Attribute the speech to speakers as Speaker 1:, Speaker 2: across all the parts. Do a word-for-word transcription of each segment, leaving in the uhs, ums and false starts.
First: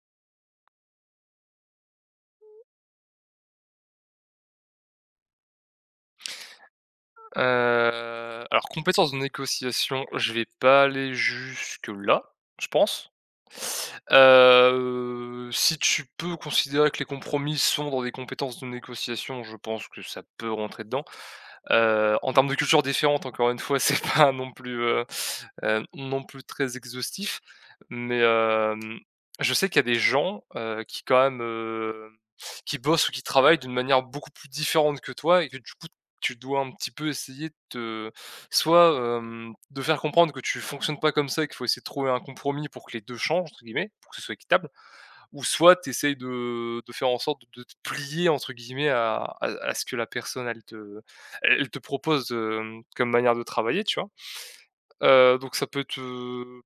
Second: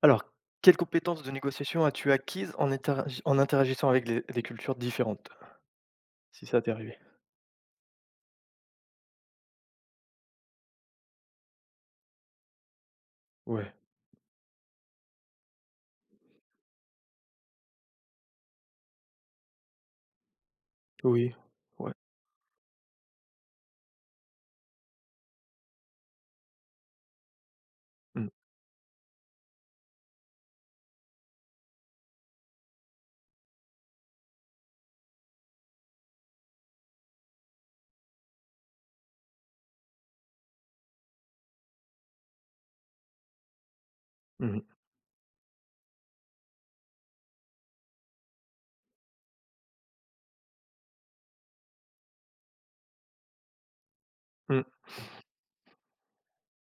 Speaker 1: Alors, quelles compétences de négociation as-tu acquises en interagi en interagissant avec les des cultures différentes? Si ça t'est arrivé?
Speaker 2: Heu, alors compétences de négociation, je vais pas aller jusque-là, je pense.
Speaker 1: Ouais,
Speaker 2: Heu, si tu peux considérer que les compromis sont dans des compétences de négociation, je pense que ça peut rentrer dedans.
Speaker 1: oui, ouais.
Speaker 2: Heu, en termes de cultures différentes, encore une fois, c'est pas non plus, heu heu, non plus très exhaustif, mais
Speaker 1: Mmh.
Speaker 2: hem, je sais qu'il y a des gens, heu, qui quand même, heu, qui bossent ou qui travaillent d'une manière beaucoup plus différente que toi et que du coup tu dois un petit peu essayer de te soit, hem, de faire comprendre que tu fonctionnes pas comme ça et qu'il faut essayer de trouver un compromis pour que les deux «changent» entre guillemets, pour que ce soit
Speaker 1: Mmh
Speaker 2: équitable,
Speaker 1: mh.
Speaker 2: ou soit tu essayes de de faire en sorte de de te «plier» entre guillemets à à à ce que la personne elle te elle te propose, hem, comme manière de travailler, tu vois?
Speaker 1: Mmh.
Speaker 2: Heu, donc ça peut te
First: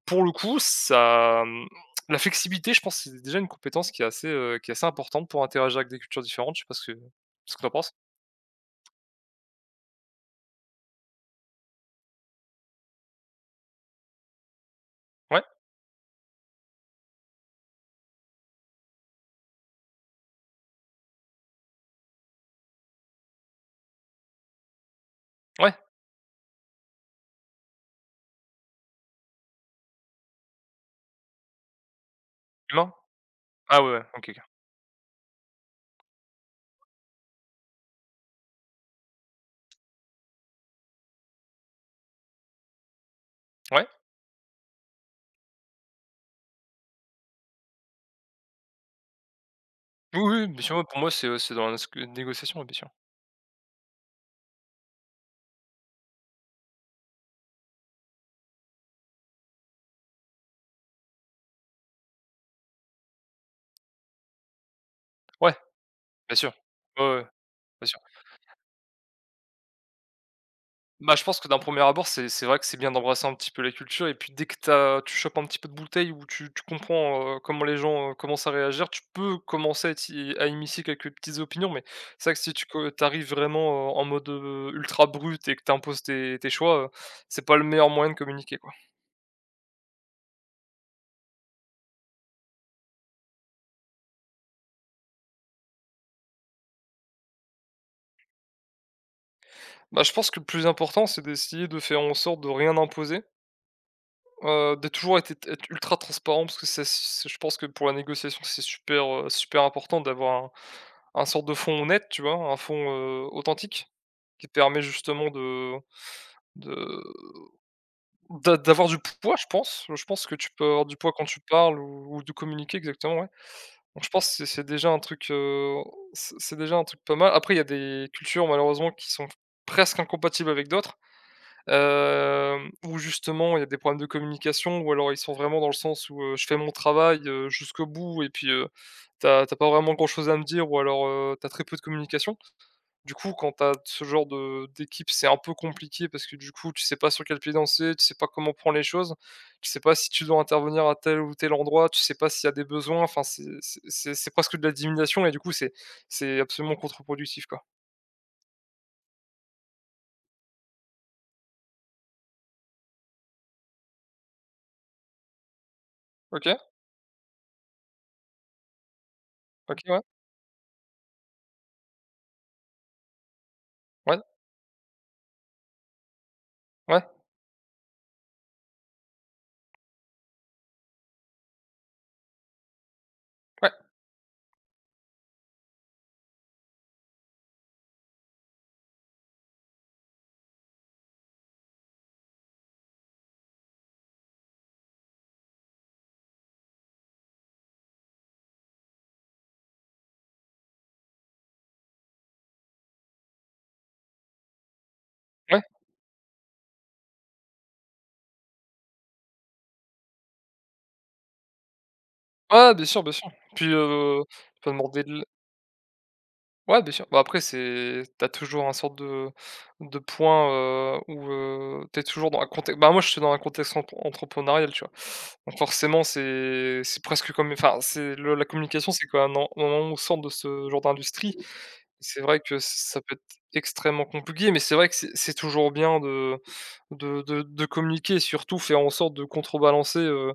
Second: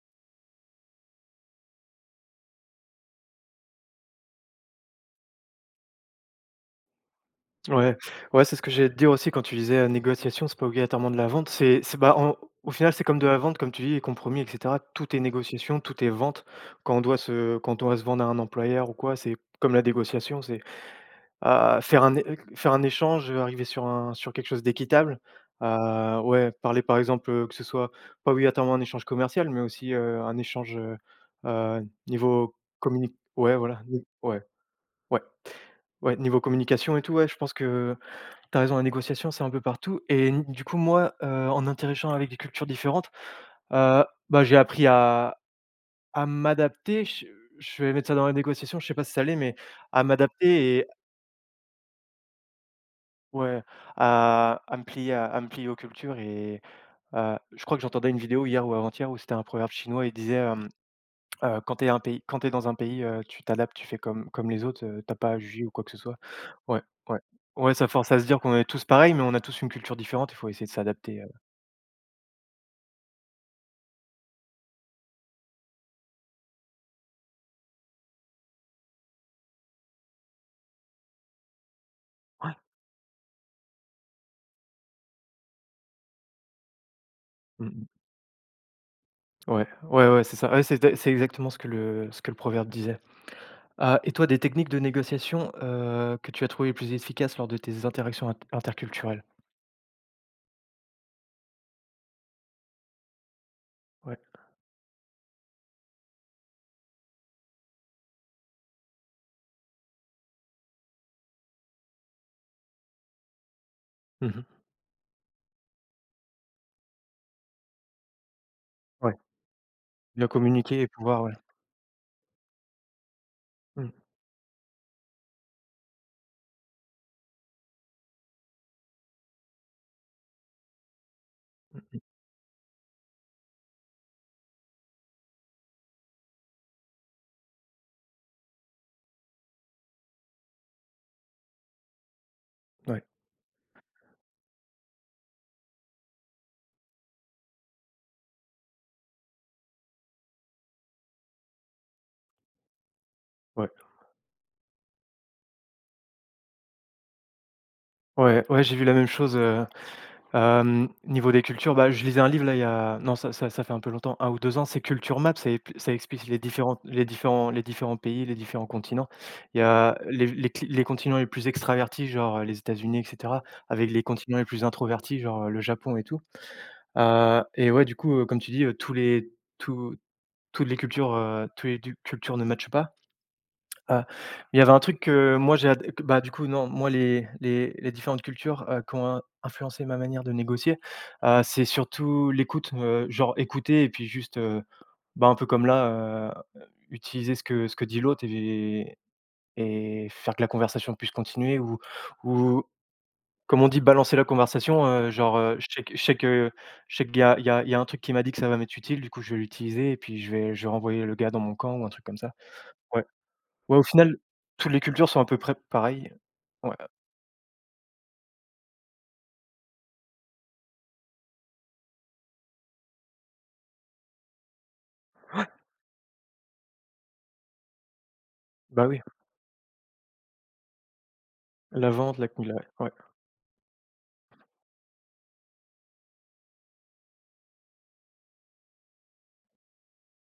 Speaker 2: pour le coup, ça, mmh, la flexibilité, je pense, c'est déjà une compétence qui est assez, heu, qui est assez importante pour interagir avec des cultures différentes. Je sais pas ce que ce que tu en penses?
Speaker 1: Ouais, ouais, c'est ce que j'allais te dire aussi quand tu disais, heu, négociation, c'est pas obligatoirement de la vente. C'est c'est bah, en au final, c'est comme de la vente, comme tu dis, les compromis et cetera. Tout est
Speaker 2: Ouais?
Speaker 1: négociation, tout est vente. Quand on doit se quand on doit se vendre à un employeur ou quoi, c'est comme la négociation, c'est Heu, faire un é faire un échange, heu, arriver sur un sur quelque chose d'équitable.
Speaker 2: Ouais?
Speaker 1: Heu, ouais, parler par exemple, heu, que ce soit pas obligatoirement un échange commercial, mais aussi, heu, un échange, heu heu, niveau
Speaker 2: Humain?
Speaker 1: communi ouais, voilà,
Speaker 2: Ah ouais, ouais,
Speaker 1: ni
Speaker 2: OK.
Speaker 1: ouais, ouais, ouais, niveau communication et tout, ouais, je pense que tu as raison, la négociation, c'est un peu partout et n du coup, moi, heu, en interagissant avec des cultures différentes,
Speaker 2: Ouais.
Speaker 1: heu, bah, j'ai appris à à m'adapter. Je je vais mettre ça dans la négociation, je sais pas si ça l'est, mais à
Speaker 2: Oui, oui, bien sûr, ouais,
Speaker 1: m'adapter.
Speaker 2: pour moi, c'est, c'est dans la sc négociation, ouais, bien sûr.
Speaker 1: Ouais, à à me plier à à me plier aux cultures et heu, je crois que j'entendais une vidéo hier ou avant-hier où c'était un proverbe chinois. Il disait, hem, heu: «Quand t'es un pays quand tu dans un pays, heu, tu t'adaptes, tu fais comme comme les autres, heu, tu pas à
Speaker 2: Ouais,
Speaker 1: juger ou quoi que ce soit».
Speaker 2: bien sûr.
Speaker 1: Ouais,
Speaker 2: Ouais,
Speaker 1: ouais.
Speaker 2: ouais,
Speaker 1: Ouais,
Speaker 2: bien
Speaker 1: ça
Speaker 2: sûr.
Speaker 1: force à se dire qu'on est tous pareils, mais on a tous une culture différente, il faut essayer de
Speaker 2: Bah,
Speaker 1: s'adapter,
Speaker 2: je
Speaker 1: heu
Speaker 2: pense que d'un premier abord, c'est c'est vrai que c'est bien d'embrasser un petit peu la culture et puis dès que t'as, tu chopes un petit peu de bouteille ou tu tu comprends, heu, comment les gens, heu, commencent à réagir, tu peux commencer à t'y à immiscer quelques petites opinions, mais c'est vrai que si tu co arrives vraiment, heu, en mode, heu, ultra brut et que tu imposes tes tes choix, heu, c'est pas le
Speaker 1: Mmh mh.
Speaker 2: meilleur moyen de communiquer, quoi.
Speaker 1: Ouais, ouais, ouais, c'est ça. Ouais, c'est c'est exactement ce que le ce que le proverbe disait. Heu et toi, des techniques de négociation, heu, que tu as trouvées les plus efficaces lors de tes interactions int interculturelles?
Speaker 2: Bah, je pense que le plus important, c'est d'essayer de faire en sorte de rien imposer.
Speaker 1: Ouais.
Speaker 2: Heu, de toujours été être ultra transparent parce que ça c'est je pense que pour la négociation, c'est super, heu, super important d'avoir un un sorte de fond honnête, tu vois? Un fond, heu, authentique
Speaker 1: Mmh
Speaker 2: qui te permet justement de de d'a d'avoir du
Speaker 1: Ouais,
Speaker 2: poids, je pense. Je pense
Speaker 1: bien
Speaker 2: que tu peux
Speaker 1: communiquer
Speaker 2: avoir
Speaker 1: et
Speaker 2: du poids
Speaker 1: pouvoir
Speaker 2: quand
Speaker 1: ouais.
Speaker 2: tu parles ou ou de communiquer exactement, ouais.
Speaker 1: Mmh.
Speaker 2: Donc je pense que c'est c'est déjà un truc, heu, c'est c'est déjà un truc pas mal. Après il y a des cultures malheureusement qui sont presque incompatibles avec d'autres. Hem, où justement il y a des problèmes de communication ou alors ils sont vraiment dans le sens où, heu, je fais mon travail, heu, jusqu'au bout et puis, heu, t'as as pas vraiment grand chose à me dire ou alors, heu, tu très peu de communication.
Speaker 1: Ouais,
Speaker 2: Du coup, quand t'as ce genre de d'équipe, c'est un peu compliqué parce que du coup, tu sais pas sur quel pied danser, tu sais pas comment prendre les choses, tu sais pas si tu dois intervenir à tel ou tel endroit, tu sais pas s'il y a des besoins, enfin c'est
Speaker 1: ouais.
Speaker 2: c'est c'est c'est presque de la divination et du coup c'est c'est absolument contre-productif, quoi.
Speaker 1: Ouais, ouais, j'ai vu la même chose, heu, hem, niveau des cultures, bah, je lisais un livre là, il y a non, ça ça ça fait un peu longtemps, un ou deux ans. C'est Culture Map, ça ép ça explique les
Speaker 2: OK,
Speaker 1: différents les différents les différents pays, les différents continents. Il y
Speaker 2: OK,
Speaker 1: a
Speaker 2: ouais,
Speaker 1: les les cli les continents les plus extravertis, genre, heu, les États-Unis et cetera, avec les
Speaker 2: ouais,
Speaker 1: continents les plus introvertis, genre, heu, le Japon et tout.
Speaker 2: ouais,
Speaker 1: Heu et ouais, du coup, heu, comme tu dis, heu, tous les tous toutes les cultures, heu, tous les du cultures ne matchent pas.
Speaker 2: ouais,
Speaker 1: Heu, il y avait un truc que moi j'ai ad que bah, du coup, non, moi les les les différentes cultures, heu, qui ont in influencé ma manière de négocier, heu, c'est surtout l'écoute, heu, genre écouter et puis juste, heu, bah, un peu comme là, heu, utiliser ce que ce que dit l'autre et et faire que la conversation puisse continuer ou ou comme on dit, balancer la conversation, heu, genre, heu,
Speaker 2: ouais.
Speaker 1: je sais que je sais que je sais qu'il y a il y a il y a un truc qui m'a dit que ça va m'être utile, du coup je vais l'utiliser et puis je vais je vais renvoyer le gars dans mon camp ou un truc comme ça.
Speaker 2: Ouais, bien sûr,
Speaker 1: Ouais.
Speaker 2: bien sûr. Puis,
Speaker 1: Ouais, au final,
Speaker 2: heu, tu peux
Speaker 1: toutes les
Speaker 2: demander
Speaker 1: cultures
Speaker 2: de
Speaker 1: sont
Speaker 2: l
Speaker 1: à peu près pareilles. Ouais,
Speaker 2: ouais, bien sûr. Bah, après c'est t'as toujours un sorte de de point, heu, où, heu, tu toujours dans un contexte. Bah, moi, je suis dans un contexte entre entrepreneurial, tu vois? Donc forcément, c'est c'est presque comme enfin, c'est le la
Speaker 1: bah,
Speaker 2: communication,
Speaker 1: oui,
Speaker 2: c'est quand même un en un moment au centre de ce genre d'industrie.
Speaker 1: la vente,
Speaker 2: C'est
Speaker 1: la
Speaker 2: vrai que
Speaker 1: la ouais,
Speaker 2: ça peut être extrêmement compliqué, mais c'est vrai que c'est c'est toujours bien de de de de communiquer et surtout faire en sorte de contrebalancer, heu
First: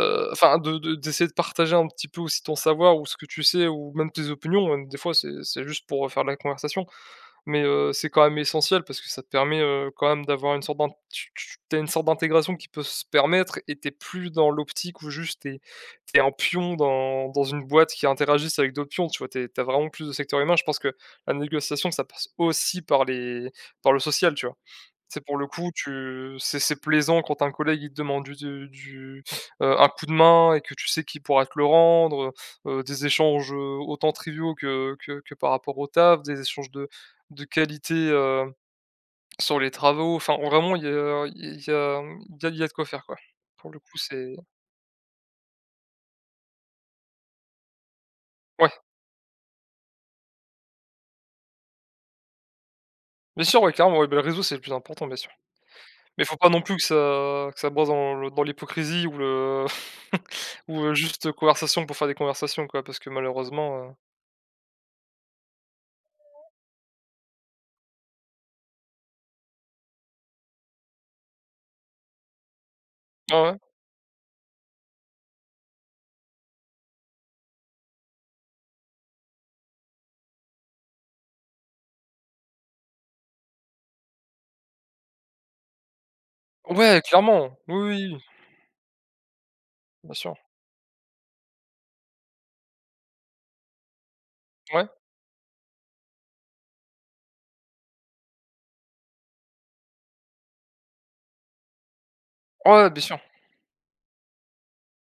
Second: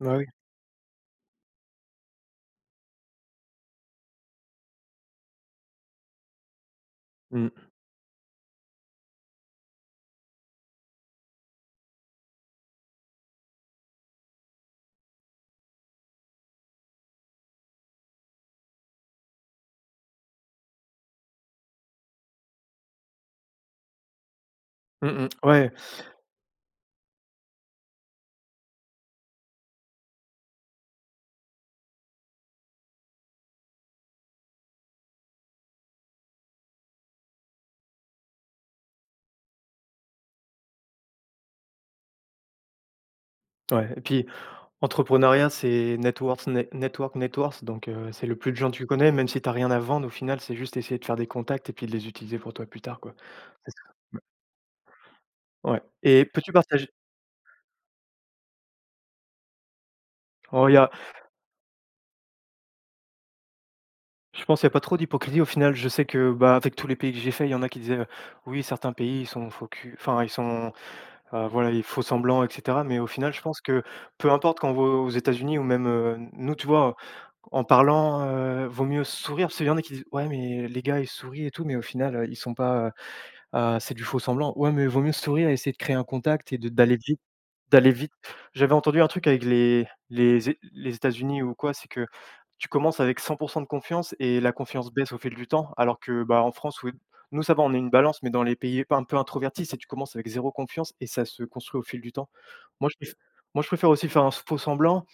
Speaker 1: bah, oui.
Speaker 2: enfin de de d'essayer de partager un petit peu aussi ton savoir ou ce que tu sais ou même tes opinions, même des fois c'est c'est juste pour faire de la conversation.
Speaker 1: Mmh.
Speaker 2: Mais, heu, c'est quand même essentiel parce que ça te permet, heu, quand même d'avoir une sorte d'int tu tu tu une sorte d'intégration qui peut se permettre et tu plus dans l'optique où juste t'es t'es un pion dans dans une boîte qui interagissent avec d'autres pions, tu vois? Tu es vraiment plus de secteur humain. Je pense que la négociation, ça passe aussi par les par le social, tu vois?
Speaker 1: Mmh
Speaker 2: C'est
Speaker 1: mh.
Speaker 2: pour le coup,
Speaker 1: Ouais,
Speaker 2: tu c'est c'est plaisant quand un collègue, il te demande du du du, heu, un coup de main et que tu sais qu'il pourra te le rendre, heu des échanges, heu, autant triviaux que que que par rapport au taf, des échanges de de qualité, heu, sur les travaux. Enfin, vraiment, il y a il y a, mmh, il y a il y a de quoi faire, quoi. Pour le
Speaker 1: ouais,
Speaker 2: coup,
Speaker 1: et puis
Speaker 2: c'est
Speaker 1: entrepreneuriat, c'est networks, net network, networks donc heu, c'est le plus de gens
Speaker 2: ouais,
Speaker 1: que tu connais, même si tu as rien à vendre, au final, c'est juste essayer de faire des contacts et puis de les utiliser pour toi plus tard, quoi.
Speaker 2: bien sûr,
Speaker 1: C'est
Speaker 2: ouais,
Speaker 1: ça.
Speaker 2: clairement, ouais, bah, le réseau, c'est le plus important, bien sûr.
Speaker 1: Ouais,
Speaker 2: Mais
Speaker 1: et
Speaker 2: faut pas
Speaker 1: peux-tu
Speaker 2: non plus que
Speaker 1: partager.
Speaker 2: ça que ça broie dans le dans l'hypocrisie ou le
Speaker 1: Oh, il y
Speaker 2: ou,
Speaker 1: a.
Speaker 2: heu, juste conversation pour faire des conversations quoi, parce que malheureusement, heu
Speaker 1: Je pense qu'il y a pas trop d'hypocrisie au final. Je sais que, bah, avec tous les pays que j'ai fait, il y en a qui disaient, heu: «Oui, certains pays, ils sont faux cul, enfin ils sont, heu, voilà, ils font semblant et cetera». Mais au final,
Speaker 2: ouais,
Speaker 1: je
Speaker 2: ouais.
Speaker 1: pense que peu importe quand on va aux États-Unis ou même, heu, nous, tu vois, en parlant, heu, vaut mieux sourire parce qu'il y en a qui disent: «Ouais, mais les gars, ils sourient et tout, mais au final, heu, ils sont pas, heu, heu, c'est du faux semblant». Ouais, mais vaut mieux sourire et essayer de créer un contact et de d'aller
Speaker 2: Ouais,
Speaker 1: vite.
Speaker 2: clairement. Oui,
Speaker 1: D'aller
Speaker 2: oui,
Speaker 1: vite.
Speaker 2: oui,
Speaker 1: J'avais entendu un truc avec les
Speaker 2: bien sûr.
Speaker 1: les É les États-Unis ou quoi. C'est que tu commences avec cent de confiance et la
Speaker 2: Ouais.
Speaker 1: confiance baisse au fil du temps, alors que, bah, en France, où nous, ça va, on est une balance, mais dans les pays un peu introvertis, c'est tu commences avec zéro confiance et ça se construit au fil du temps. Moi,
Speaker 2: Ouais,
Speaker 1: je
Speaker 2: bien
Speaker 1: préf
Speaker 2: sûr.
Speaker 1: Moi, je préfère aussi faire un faux semblant,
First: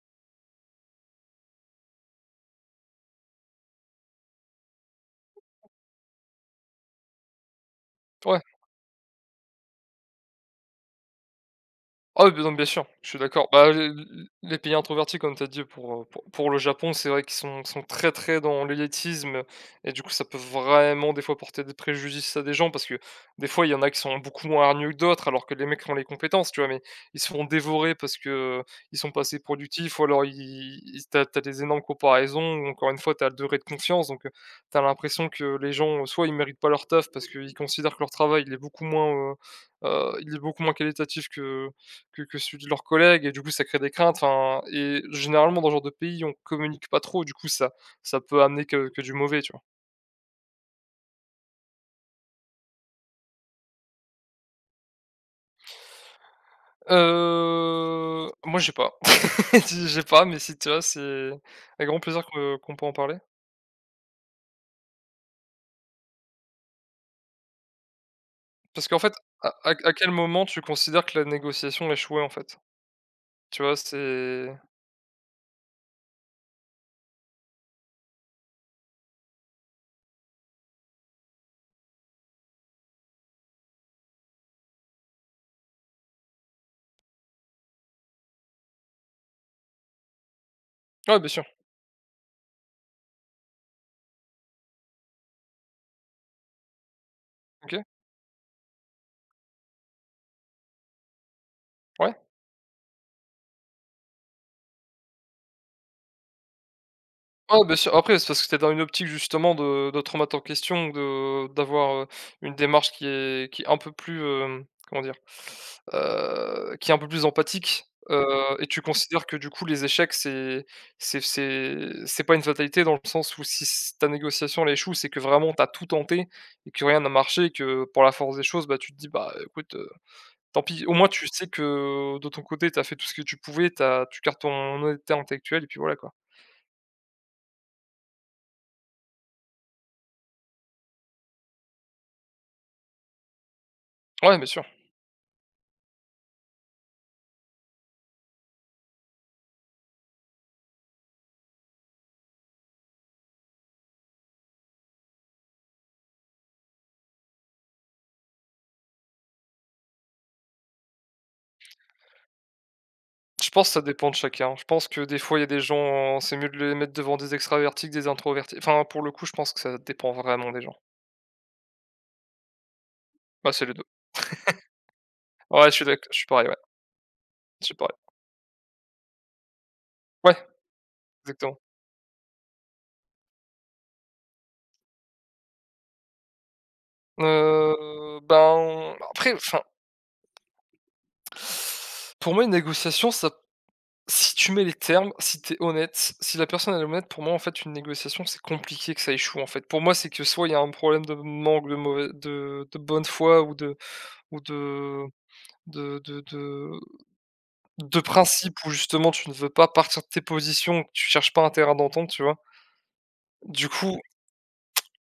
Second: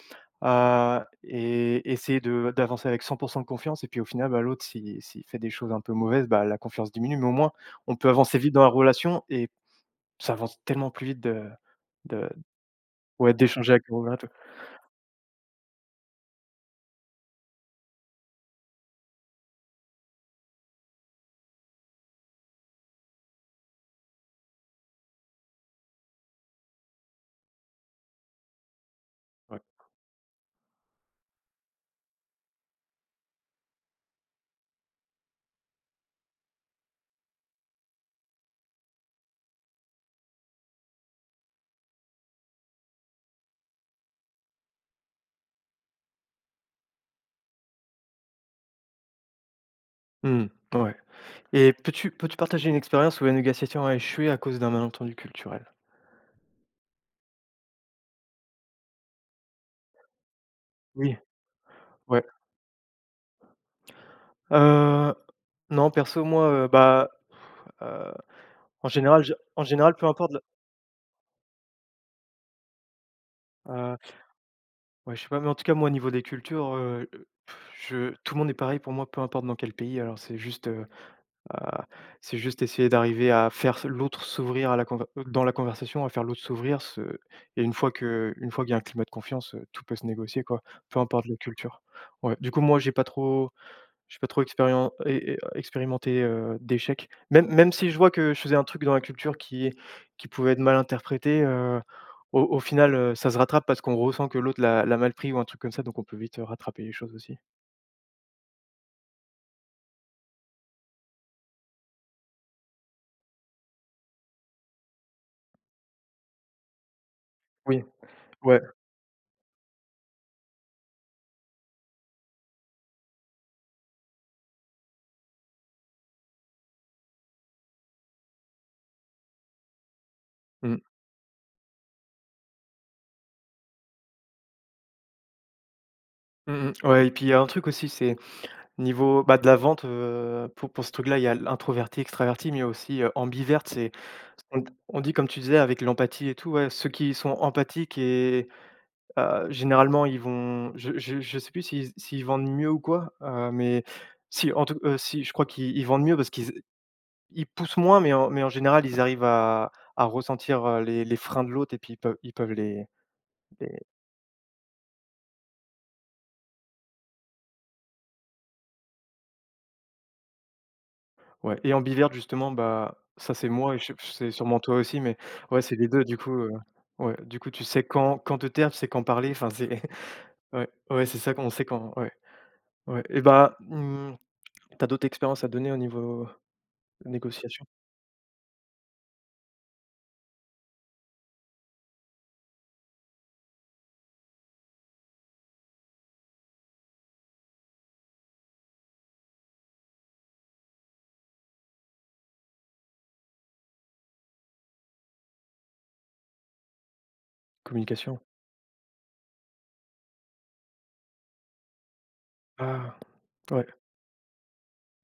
Speaker 1: heu et essayer de d'avancer avec cent de confiance. Et puis, au final, bah, l'autre, s'il s'il fait des choses un peu mauvaises, bah, la confiance diminue, mais au moins, on peut avancer
Speaker 2: Ouais.
Speaker 1: vite dans la relation et ça avance tellement plus vite de
Speaker 2: Ah
Speaker 1: de.
Speaker 2: oui, beh, bien sûr, je suis
Speaker 1: Ouais,
Speaker 2: d'accord. Bah,
Speaker 1: d'échanger avec
Speaker 2: les
Speaker 1: le regard tout.
Speaker 2: les pays introvertis comme tu as dit pour, heu, pour pour le Japon, c'est vrai qu'ils sont sont très, très dans l'élitisme et du coup, ça peut vraiment des fois porter des préjudices à des gens parce que des fois, il y en a qui sont beaucoup moins hargneux que d'autres alors que les mecs ont les compétences, tu vois? Mais ils se font dévorer parce que euh, ils sont pas assez
Speaker 1: Ouais.
Speaker 2: productifs ou alors ils ils tu as des énormes comparaisons ou encore une fois, t'as le degré de confiance donc heu, tu l'impression que les gens, euh, soit ils méritent pas leur taf parce qu'ils considèrent que leur travail, il est beaucoup moins, heu heu, il est beaucoup moins qualitatif que que que celui de leurs collègues et du coup ça crée des craintes, enfin et généralement dans ce genre de pays, on communique pas trop, du coup ça ça peut amener que que du mauvais, tu vois?
Speaker 1: Mmh, ouais, et peux-tu peux-tu partager une expérience où la négociation a échoué à cause d'un malentendu culturel?
Speaker 2: Heu, moi j'ai pas. J'ai pas, mais si tu vois
Speaker 1: Oui,
Speaker 2: c'est avec grand
Speaker 1: ouais.
Speaker 2: plaisir que qu'on peut en parler.
Speaker 1: Heu, non, perso, moi, heu, bah, heu,
Speaker 2: Parce
Speaker 1: en
Speaker 2: qu'en fait,
Speaker 1: général, je
Speaker 2: à
Speaker 1: en
Speaker 2: à à
Speaker 1: général, peu
Speaker 2: quel
Speaker 1: importe le
Speaker 2: moment tu considères que la négociation a échoué, en fait? Tu vois?
Speaker 1: heu,
Speaker 2: C'est
Speaker 1: ouais, je sais pas, mais en tout cas, moi, au niveau des cultures, heu, je tout le monde est pareil pour moi, peu importe dans quel pays. Alors c'est juste, heu Heu, c'est juste essayer d'arriver à faire s l'autre s'ouvrir à la conver euh, dans la conversation, à faire l'autre s'ouvrir, se, et une fois que une fois qu'il y a un climat de confiance, heu, tout peut se négocier quoi, peu
Speaker 2: ouais,
Speaker 1: importe
Speaker 2: bien
Speaker 1: la
Speaker 2: sûr.
Speaker 1: culture. Ouais, du coup, moi, j'ai pas trop j'ai pas trop expérien é é expérimenté, heu, d'échecs. Même même
Speaker 2: OK.
Speaker 1: si je vois que je faisais un truc dans la culture qui qui pouvait être mal interprété, heu,
Speaker 2: Ouais.
Speaker 1: au au final, heu, ça se rattrape parce qu'on ressent que l'autre l'a l'a mal pris ou un truc comme ça, donc on peut vite euh, rattraper les choses aussi.
Speaker 2: Ouais, bien sûr. Après, c'est parce que t'es dans une optique justement de de te remettre en question, de d'avoir, heu, une démarche qui est qui est un peu plus, hem, comment dire? Heu, qui est un peu plus
Speaker 1: Oui,
Speaker 2: empathique, heu
Speaker 1: ouais.
Speaker 2: et tu considères que du coup les échecs c'est c'est c'est c'est pas une fatalité dans le sens où si c ta négociation elle échoue, c'est que vraiment t'as tout tenté et que rien n'a marché et que pour la force des choses, bah, tu te dis: «Bah, écoute, heu, tant
Speaker 1: Mmh.
Speaker 2: pis». Au moins tu sais que de ton côté, t'as fait tout ce que tu pouvais, t'as tu gardes ton honnêteté intellectuelle et puis voilà, quoi.
Speaker 1: Mmh mh. Ouais, et puis il y a un truc aussi, c'est niveau, bah, de la vente, heu, pour pour ce truc-là, il y a l'introverti, extraverti, mais il y a aussi, heu, ambiverte. C'est
Speaker 2: Ouais, bien
Speaker 1: on
Speaker 2: sûr.
Speaker 1: d on dit, comme tu disais, avec l'empathie et tout, ouais, ceux qui sont empathiques et heu, généralement ils vont je je je sais plus s'ils s'ils vendent mieux ou quoi, heu, mais si en tout heu, si je crois qu'ils ils vendent mieux parce qu'ils ils poussent moins, mais en mais en général ils arrivent à à ressentir, heu, les les freins de l'autre et puis ils peuvent ils peuvent
Speaker 2: Je pense que
Speaker 1: les.
Speaker 2: ça dépend de chacun. Je pense que des fois, il y a des gens, c'est mieux de les mettre devant des extravertis que des introvertis. Enfin, pour le coup, je pense que ça dépend vraiment des gens.
Speaker 1: Ouais, et ambiverte justement, bah, ça c'est
Speaker 2: Bah, c'est les
Speaker 1: moi et
Speaker 2: deux.
Speaker 1: je c'est sûrement toi aussi, mais ouais,
Speaker 2: Ouais, je
Speaker 1: c'est
Speaker 2: suis
Speaker 1: les
Speaker 2: d'acc
Speaker 1: deux
Speaker 2: je
Speaker 1: du
Speaker 2: suis
Speaker 1: coup,
Speaker 2: pareil,
Speaker 1: heu,
Speaker 2: ouais,
Speaker 1: ouais, du coup tu
Speaker 2: je suis
Speaker 1: sais
Speaker 2: pareil.
Speaker 1: quand quand te taire, tu sais quand parler, enfin c'est
Speaker 2: Ouais,
Speaker 1: ouais, ouais, c'est ça qu'on
Speaker 2: exactement.
Speaker 1: sait quand ouais, ouais, et bah, mmh, tu as d'autres expériences à donner au niveau négociation?
Speaker 2: Heu, ben, après, enfin, pour moi, une négociation, ça si tu mets les termes, si t'es honnête, si la personne elle est honnête, pour moi, en fait, une négociation, c'est compliqué que ça échoue, en fait. Pour moi, c'est que soit il y a un problème de manque de mauvais de de bonne foi ou de ou de de de de De
Speaker 1: Communication?
Speaker 2: principe où justement tu ne veux pas partir de tes positions, que tu cherches pas un terrain d'entente, tu vois?
Speaker 1: Ah, ouais.
Speaker 2: Du coup,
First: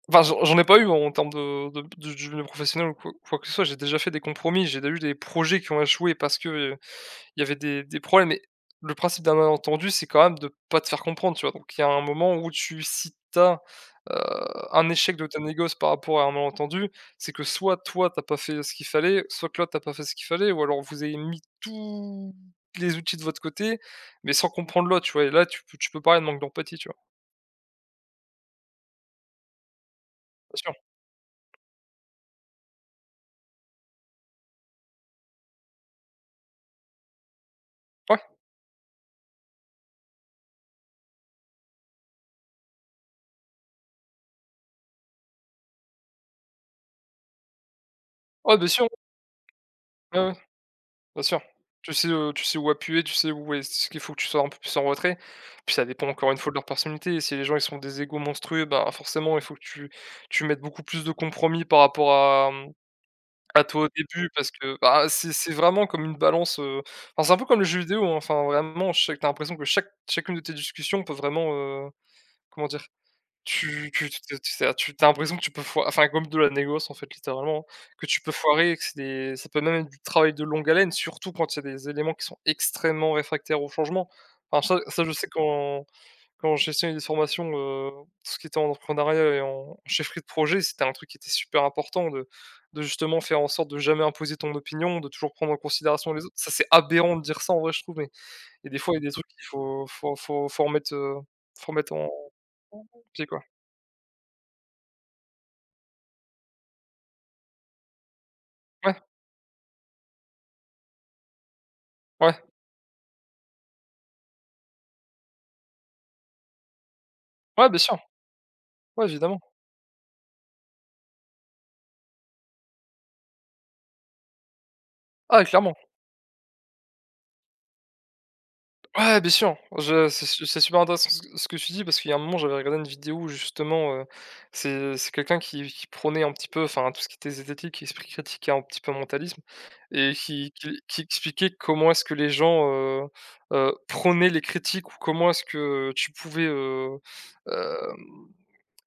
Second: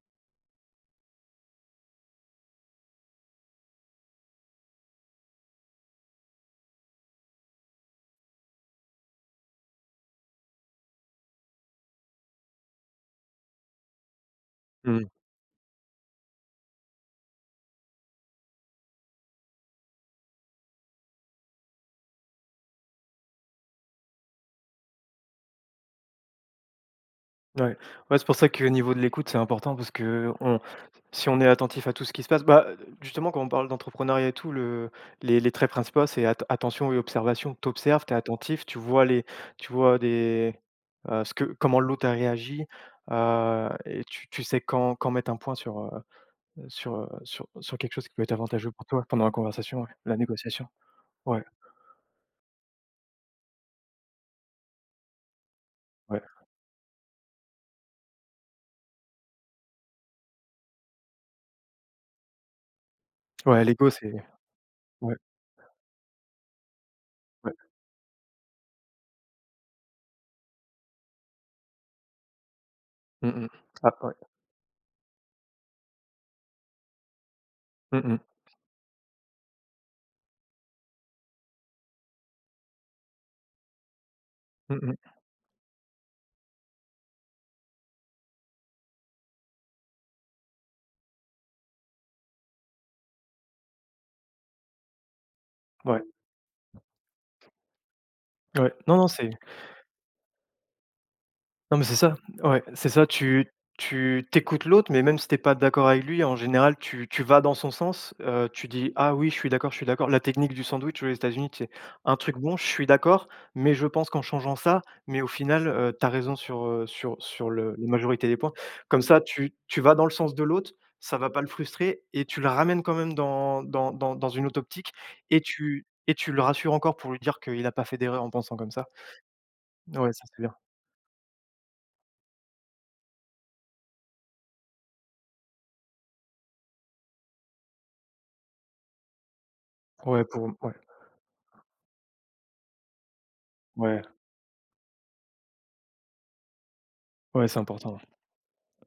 Speaker 2: enfin j'en j'en ai pas eu en termes de de de du milieu professionnel ou quoi quoi que ce soit, j'ai déjà fait des compromis, j'ai déjà eu des projets qui ont échoué parce que, heu, il y avait des des problèmes, mais le principe d'un malentendu, c'est quand même de pas te faire comprendre, tu vois? Donc il y a un moment où tu si tu as un
Speaker 1: Mmh,
Speaker 2: échec de ta négoce par rapport à un malentendu, c'est que soit toi t'as pas fait ce qu'il fallait, soit que l'autre t'as pas fait ce qu'il fallait ou alors vous avez mis tous les outils de votre côté, mais sans comprendre l'autre, tu vois? Et là, tu peux tu peux parler de manque d'empathie, tu vois?
Speaker 1: ouais. Ouais, c'est pour ça qu'au niveau de l'écoute, c'est important parce qu'on.
Speaker 2: Bien sûr.
Speaker 1: Si on est attentif à tout ce qui se passe, bah, justement quand on parle d'entrepreneuriat et tout, le les les traits principaux, c'est at attention et observation. Tu observes, tu es
Speaker 2: Ouais,
Speaker 1: attentif, tu vois les tu vois des heu, ce que comment l'autre a réagi, heu et tu tu sais quand quand mettre un point sur, heu, sur, heu, sur sur quelque chose qui peut être
Speaker 2: ouais, bien
Speaker 1: avantageux pour
Speaker 2: sûr.
Speaker 1: toi pendant la conversation, ouais, la
Speaker 2: Ouais, ouais.
Speaker 1: négociation.
Speaker 2: Bien sûr.
Speaker 1: Ouais,
Speaker 2: Tu sais, heu, tu sais où appuyer, tu sais où est ce qu'il faut que tu sois un peu plus en retrait. Puis ça dépend
Speaker 1: ouais.
Speaker 2: encore une fois de leur personnalité. Si les gens ils sont des égos monstrueux, bah, forcément il faut que tu tu mettes beaucoup plus de compromis par rapport à, mmh, à
Speaker 1: Ouais,
Speaker 2: toi au
Speaker 1: l'ego c'est
Speaker 2: début parce que, bah,
Speaker 1: ouais,
Speaker 2: c'est c'est vraiment comme une balance, heu, enfin, c'est un peu
Speaker 1: ouais.
Speaker 2: comme le jeu vidéo, hein, enfin, vraiment, chaque tu as l'impression que chaque chacune de tes discussions peut vraiment, heu, comment dire?
Speaker 1: Mmh mh.
Speaker 2: Tu
Speaker 1: Ah
Speaker 2: tu
Speaker 1: ouais.
Speaker 2: tu te tu tu tu as l'impression que tu peux foi enfin, comme de la négoce, en fait, littéralement, que
Speaker 1: Mmh mh.
Speaker 2: tu peux foirer et que c'est des ça peut même être du travail de longue haleine, surtout quand il y a des éléments qui sont extrêmement réfractaires au changement. Enfin,
Speaker 1: Mmh
Speaker 2: ça ça,
Speaker 1: mh.
Speaker 2: je sais quand quand j'enseignais des formations, heu, tout ce qui était en entrepreneuriat et en chefferie de projet, c'était un truc qui était super important de de justement faire en sorte de jamais imposer ton opinion, de toujours prendre en
Speaker 1: Ouais,
Speaker 2: considération les autres. Ça, c'est aberrant de dire ça, en vrai, je trouve, mais il y a
Speaker 1: ouais.
Speaker 2: des fois,
Speaker 1: Non,
Speaker 2: il y a
Speaker 1: non,
Speaker 2: des trucs
Speaker 1: c'est.
Speaker 2: qu'il faut faut faut faut remettre, heu, faut
Speaker 1: Non, mais
Speaker 2: remettre
Speaker 1: c'est
Speaker 2: en
Speaker 1: ça, ouais,
Speaker 2: en
Speaker 1: c'est ça,
Speaker 2: pied, quoi.
Speaker 1: tu tu t'écoutes l'autre, mais même si t'es pas d'accord avec lui, en général, tu tu vas dans son sens, heu, tu dis:
Speaker 2: Ouais,
Speaker 1: «Ah oui, je suis d'accord, je suis d'accord». La technique du sandwich aux États-Unis, c'est un truc
Speaker 2: ouais.
Speaker 1: bon, je suis d'accord, mais je pense qu'en changeant ça, mais au final, heu, tu raison sur, heu, sur sur
Speaker 2: Ouais,
Speaker 1: le
Speaker 2: bien
Speaker 1: la
Speaker 2: sûr.
Speaker 1: majorité des points. Comme
Speaker 2: Ouais,
Speaker 1: ça,
Speaker 2: évidemment.
Speaker 1: tu tu vas dans le sens de l'autre, ça va pas le frustrer et tu le ramènes quand même dans dans dans dans une autre optique et
Speaker 2: Ah, clairement.
Speaker 1: tu et tu le rassures encore pour lui dire qu'il a pas fait d'erreur en pensant comme ça.
Speaker 2: Ouais, bien sûr. Je
Speaker 1: Ouais,
Speaker 2: C'est
Speaker 1: ça c'est
Speaker 2: su
Speaker 1: bien.
Speaker 2: c'est super intéressant ce que ce que tu dis parce qu'il y a un moment, j'avais regardé une vidéo où justement, heu, c'est euh, c'est quelqu'un qui qui prônait un petit peu, enfin, tout ce qui était zététique, esprit critique et un petit peu mentalisme et
Speaker 1: Ouais, pour
Speaker 2: qui
Speaker 1: ouais,
Speaker 2: qui qui expliquait comment est-ce que les gens, heu heu,
Speaker 1: ouais.
Speaker 2: prônaient les critiques ou comment est-ce que tu pouvais, heu,
Speaker 1: Ouais, c'est important.
Speaker 2: hem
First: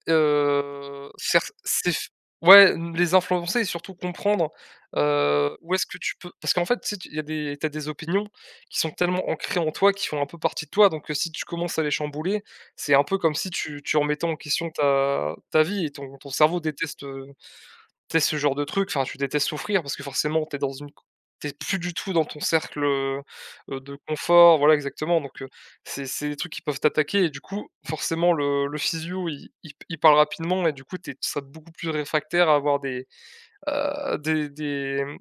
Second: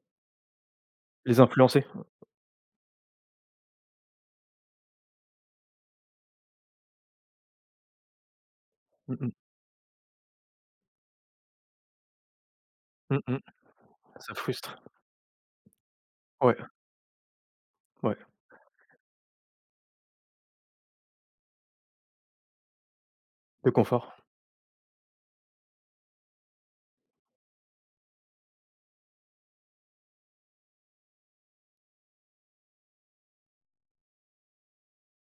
Speaker 2: Heu, cer
Speaker 1: Les influencer.
Speaker 2: c'est f ouais, mmh, les influencer et surtout comprendre, heu, où est-ce que tu peux parce qu'en fait, tu sais, tu il y a des tu as des opinions qui sont
Speaker 1: Mmh
Speaker 2: tellement
Speaker 1: mh.
Speaker 2: ancrées en toi, qui font un peu partie de toi, donc heu, si tu commences à les chambouler, c'est un peu
Speaker 1: Mmh
Speaker 2: comme
Speaker 1: mh.
Speaker 2: si tu tu remettais
Speaker 1: Ça
Speaker 2: en question
Speaker 1: frustre.
Speaker 2: ta ta vie et ton ton
Speaker 1: Ouais,
Speaker 2: cerveau déteste,
Speaker 1: ouais,
Speaker 2: tu sais, ce genre de truc, enfin, tu détestes souffrir parce que forcément, t'es dans une t'es plus du tout dans ton cercle, heu
Speaker 1: le
Speaker 2: de
Speaker 1: confort.
Speaker 2: confort, voilà exactement donc heu, c'est c'est des trucs qui peuvent t'attaquer et du coup, forcément le le physio, il il il parle rapidement et du coup, t'es tu seras beaucoup plus réfractaire à avoir des Heu, des des, mmh,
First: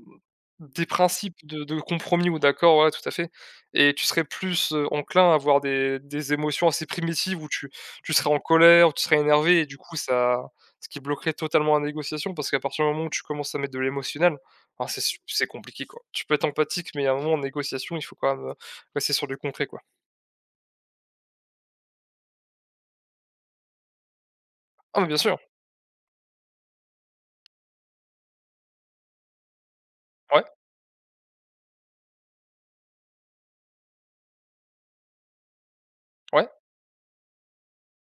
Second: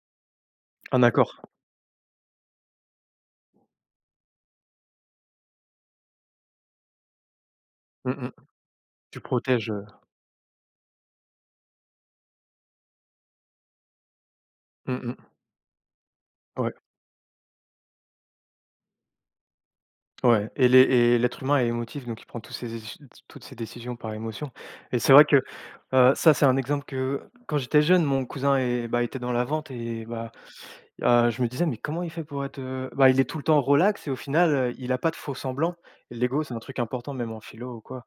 Speaker 2: des
Speaker 1: Un
Speaker 2: principes
Speaker 1: accord.
Speaker 2: de de compromis ou d'accord, ouais, tout à fait et tu serais plus, heu, enclin à avoir des des émotions assez primitives où tu tu
Speaker 1: Mmh
Speaker 2: serais
Speaker 1: mh.
Speaker 2: en colère, où tu serais
Speaker 1: Tu
Speaker 2: énervé et
Speaker 1: protèges,
Speaker 2: du
Speaker 1: heu
Speaker 2: coup ça ce qui bloquerait totalement la négociation parce qu'à partir du moment où tu commences à mettre de l'émotionnel, ah c'est
Speaker 1: mmh
Speaker 2: su
Speaker 1: mh.
Speaker 2: c'est compliqué, quoi. Tu peux être
Speaker 1: Ouais,
Speaker 2: empathique, mais à un moment en négociation, il faut quand même, heu, rester sur du concret, quoi.
Speaker 1: ouais, et les et l'être humain est émotif, donc il prend tous ses déci toutes ses décisions par émotion et
Speaker 2: Ah mais
Speaker 1: c'est
Speaker 2: bien
Speaker 1: vrai
Speaker 2: sûr,
Speaker 1: que, heu, ça, c'est un exemple que quand j'étais jeune, mon cousin est bah, était dans la vente. Et bah,
Speaker 2: ouais,
Speaker 1: heu, je me disais: «Mais comment il fait pour être, heu» bah, il est tout le temps relax et au final, heu, il a pas de faux semblants. L'ego,
Speaker 2: ouais,
Speaker 1: c'est un truc important même en philo ou quoi.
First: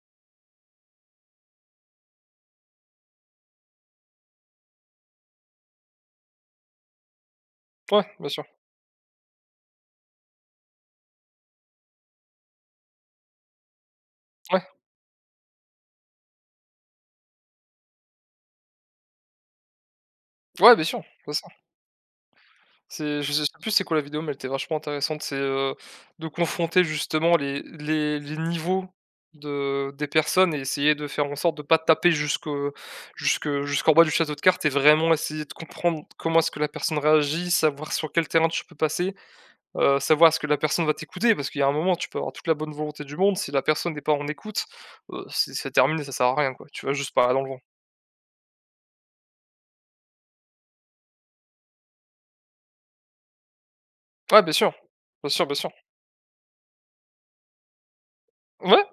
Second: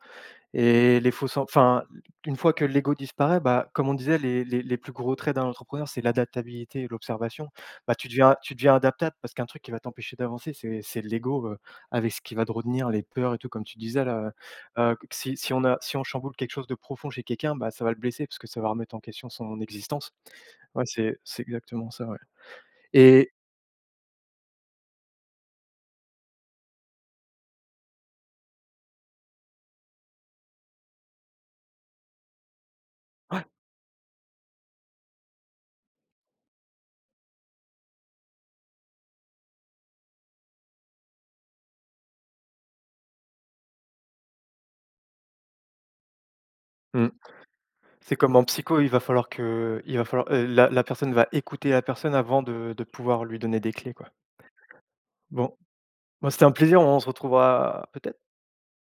Speaker 1: Et les faux sem Enfin, une fois que l'ego disparaît, bah, comme on disait, les les les plus gros traits d'un entrepreneur, c'est l'adaptabilité et l'observation. Bah, tu
Speaker 2: ouais, bien
Speaker 1: deviens
Speaker 2: sûr,
Speaker 1: tu deviens adaptable parce qu'un truc qui va t'empêcher d'avancer, c'est c'est l'ego, heu, avec ce qui va te retenir, les peurs et tout, comme tu disais là,
Speaker 2: ouais,
Speaker 1: heu, si si on a si on chamboule quelque chose de profond chez quelqu'un, bah, ça va le blesser parce que ça va remettre en question son existence.
Speaker 2: ouais, bien
Speaker 1: Ouais,
Speaker 2: sûr,
Speaker 1: c'est c'est
Speaker 2: ça.
Speaker 1: exactement ça. Ouais,
Speaker 2: C'est
Speaker 1: et
Speaker 2: je sais plus c'est quoi la vidéo, mais elle était vachement intéressante. C'est, heu, de confronter justement les les les niveaux de des personnes et essayer de faire en sorte de pas taper jusqu'au jusque jusqu'en bas du château de cartes et vraiment essayer de comprendre comment est-ce que la personne réagit, savoir sur quel terrain tu peux passer, heu, savoir est-ce que la personne va t'écouter. Parce qu'il y a un moment, tu peux avoir toute la bonne volonté du monde, si la personne n'est pas en écoute, heu, c'est c'est terminé, ça sert à rien, quoi. Tu vas
Speaker 1: mmh,
Speaker 2: juste parler dans le vent.
Speaker 1: c'est comme en psycho, il va falloir que il va falloir, heu, la la personne va écouter la personne avant de de pouvoir lui donner des clés, quoi.
Speaker 2: Ouais, bien sûr. Bien sûr, bien
Speaker 1: Bon.
Speaker 2: sûr.
Speaker 1: Moi, c'était un plaisir, on se retrouvera peut-être?
Speaker 2: Ouais.